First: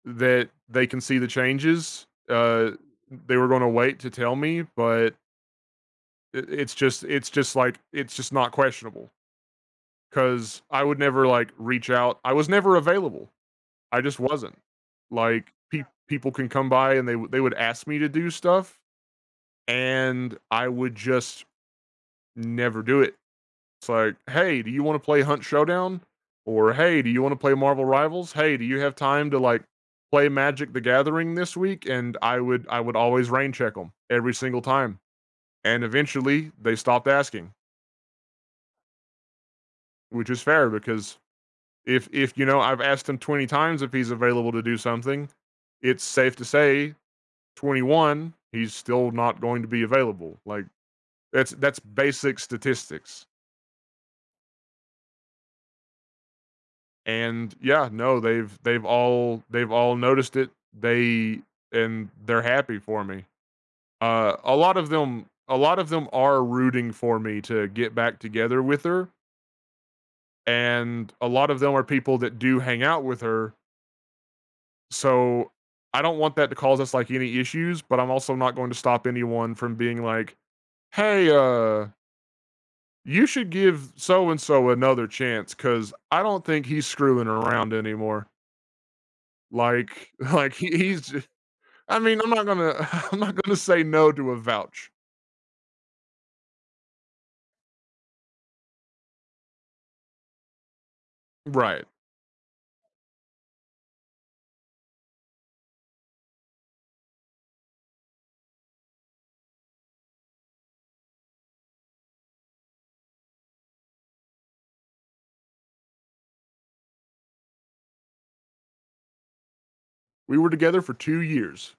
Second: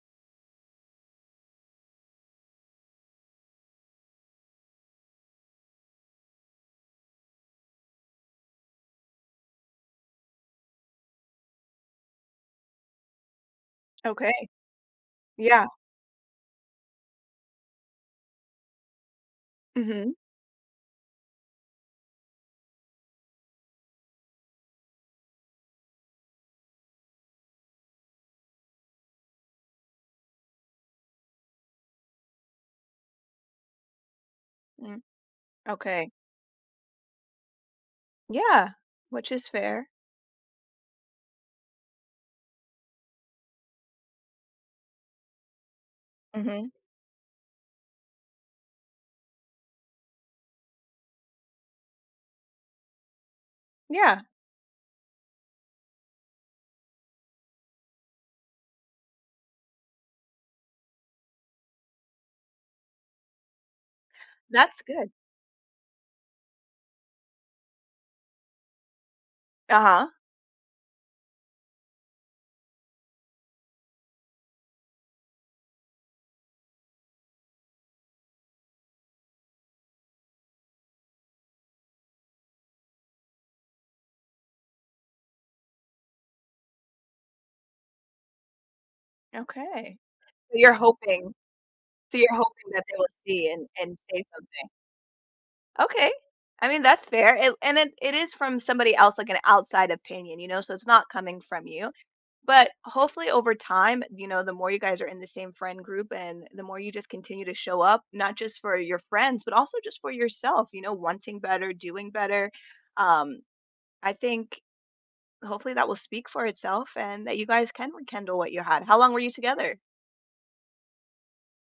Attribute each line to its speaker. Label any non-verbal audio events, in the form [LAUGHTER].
Speaker 1: That they can see the changes, uh, they were gonna wait to tell me, but i it's just it's just like it's just not questionable. 'Cause I would never, like, reach out I was never available. I just
Speaker 2: Okay.
Speaker 1: wasn't. Like,
Speaker 2: Yeah.
Speaker 1: pe people can come by and they wou they would ask me to do stuff,
Speaker 2: Mhm.
Speaker 1: and I would just never do it. It's like, "Hey, do you wanna play Hunt Showdown?" Or, "Hey, do you wanna play Marvel Rivals? Hey, do you have time to, like, play Magic The Gathering this week?" And I would I would always rain check 'em, every single time,
Speaker 2: Mm,
Speaker 1: and
Speaker 2: okay.
Speaker 1: eventually they stopped asking.
Speaker 2: Yeah, which is fair.
Speaker 1: Which is fair, because if if, you know, I've asked him 20 times if he's available to do something, it's safe to
Speaker 2: Mhm.
Speaker 1: say, 21, he's still not going to be available, like, that's that's basic statistics.
Speaker 2: Yeah.
Speaker 1: And yeah, no, they've they've all they've all noticed it, they and they're happy for me. Uh, a lot
Speaker 2: That's
Speaker 1: of
Speaker 2: good.
Speaker 1: them a lot of them are rooting for me to get back together with her.
Speaker 2: Uh-huh.
Speaker 1: And a lot of them are people that do hang out with her. So I don't want that to cause us, like, any issues, but I'm also not going to stop anyone from being like, "Hey, uh" you should give so-and-so another chance, 'cause I don't think he's screwing around anymore.
Speaker 2: Okay.
Speaker 1: Like like,
Speaker 2: So
Speaker 1: he
Speaker 2: you're
Speaker 1: he's
Speaker 2: hoping
Speaker 1: I
Speaker 2: so
Speaker 1: mean, I'm
Speaker 2: you're
Speaker 1: not
Speaker 2: hoping
Speaker 1: gonna
Speaker 2: that they will
Speaker 1: [CHUCKLES] I'm not
Speaker 2: see
Speaker 1: gonna
Speaker 2: and
Speaker 1: say
Speaker 2: and
Speaker 1: no
Speaker 2: say
Speaker 1: to a
Speaker 2: something.
Speaker 1: vouch.
Speaker 2: Okay, I mean that's fair, it and then, it is from somebody else, like an outside opinion, you know, so it's not coming from
Speaker 1: Right.
Speaker 2: you, but hopefully, over time, you know, the more you guys are in the same friend group and the more you just continue to show up, not just for your friends, but also just for yourself, you know, wanting better, doing better, um, I think hopefully that will speak for itself and that you guys can rekindle what you had. How long were you together?
Speaker 1: We were together for 2 years.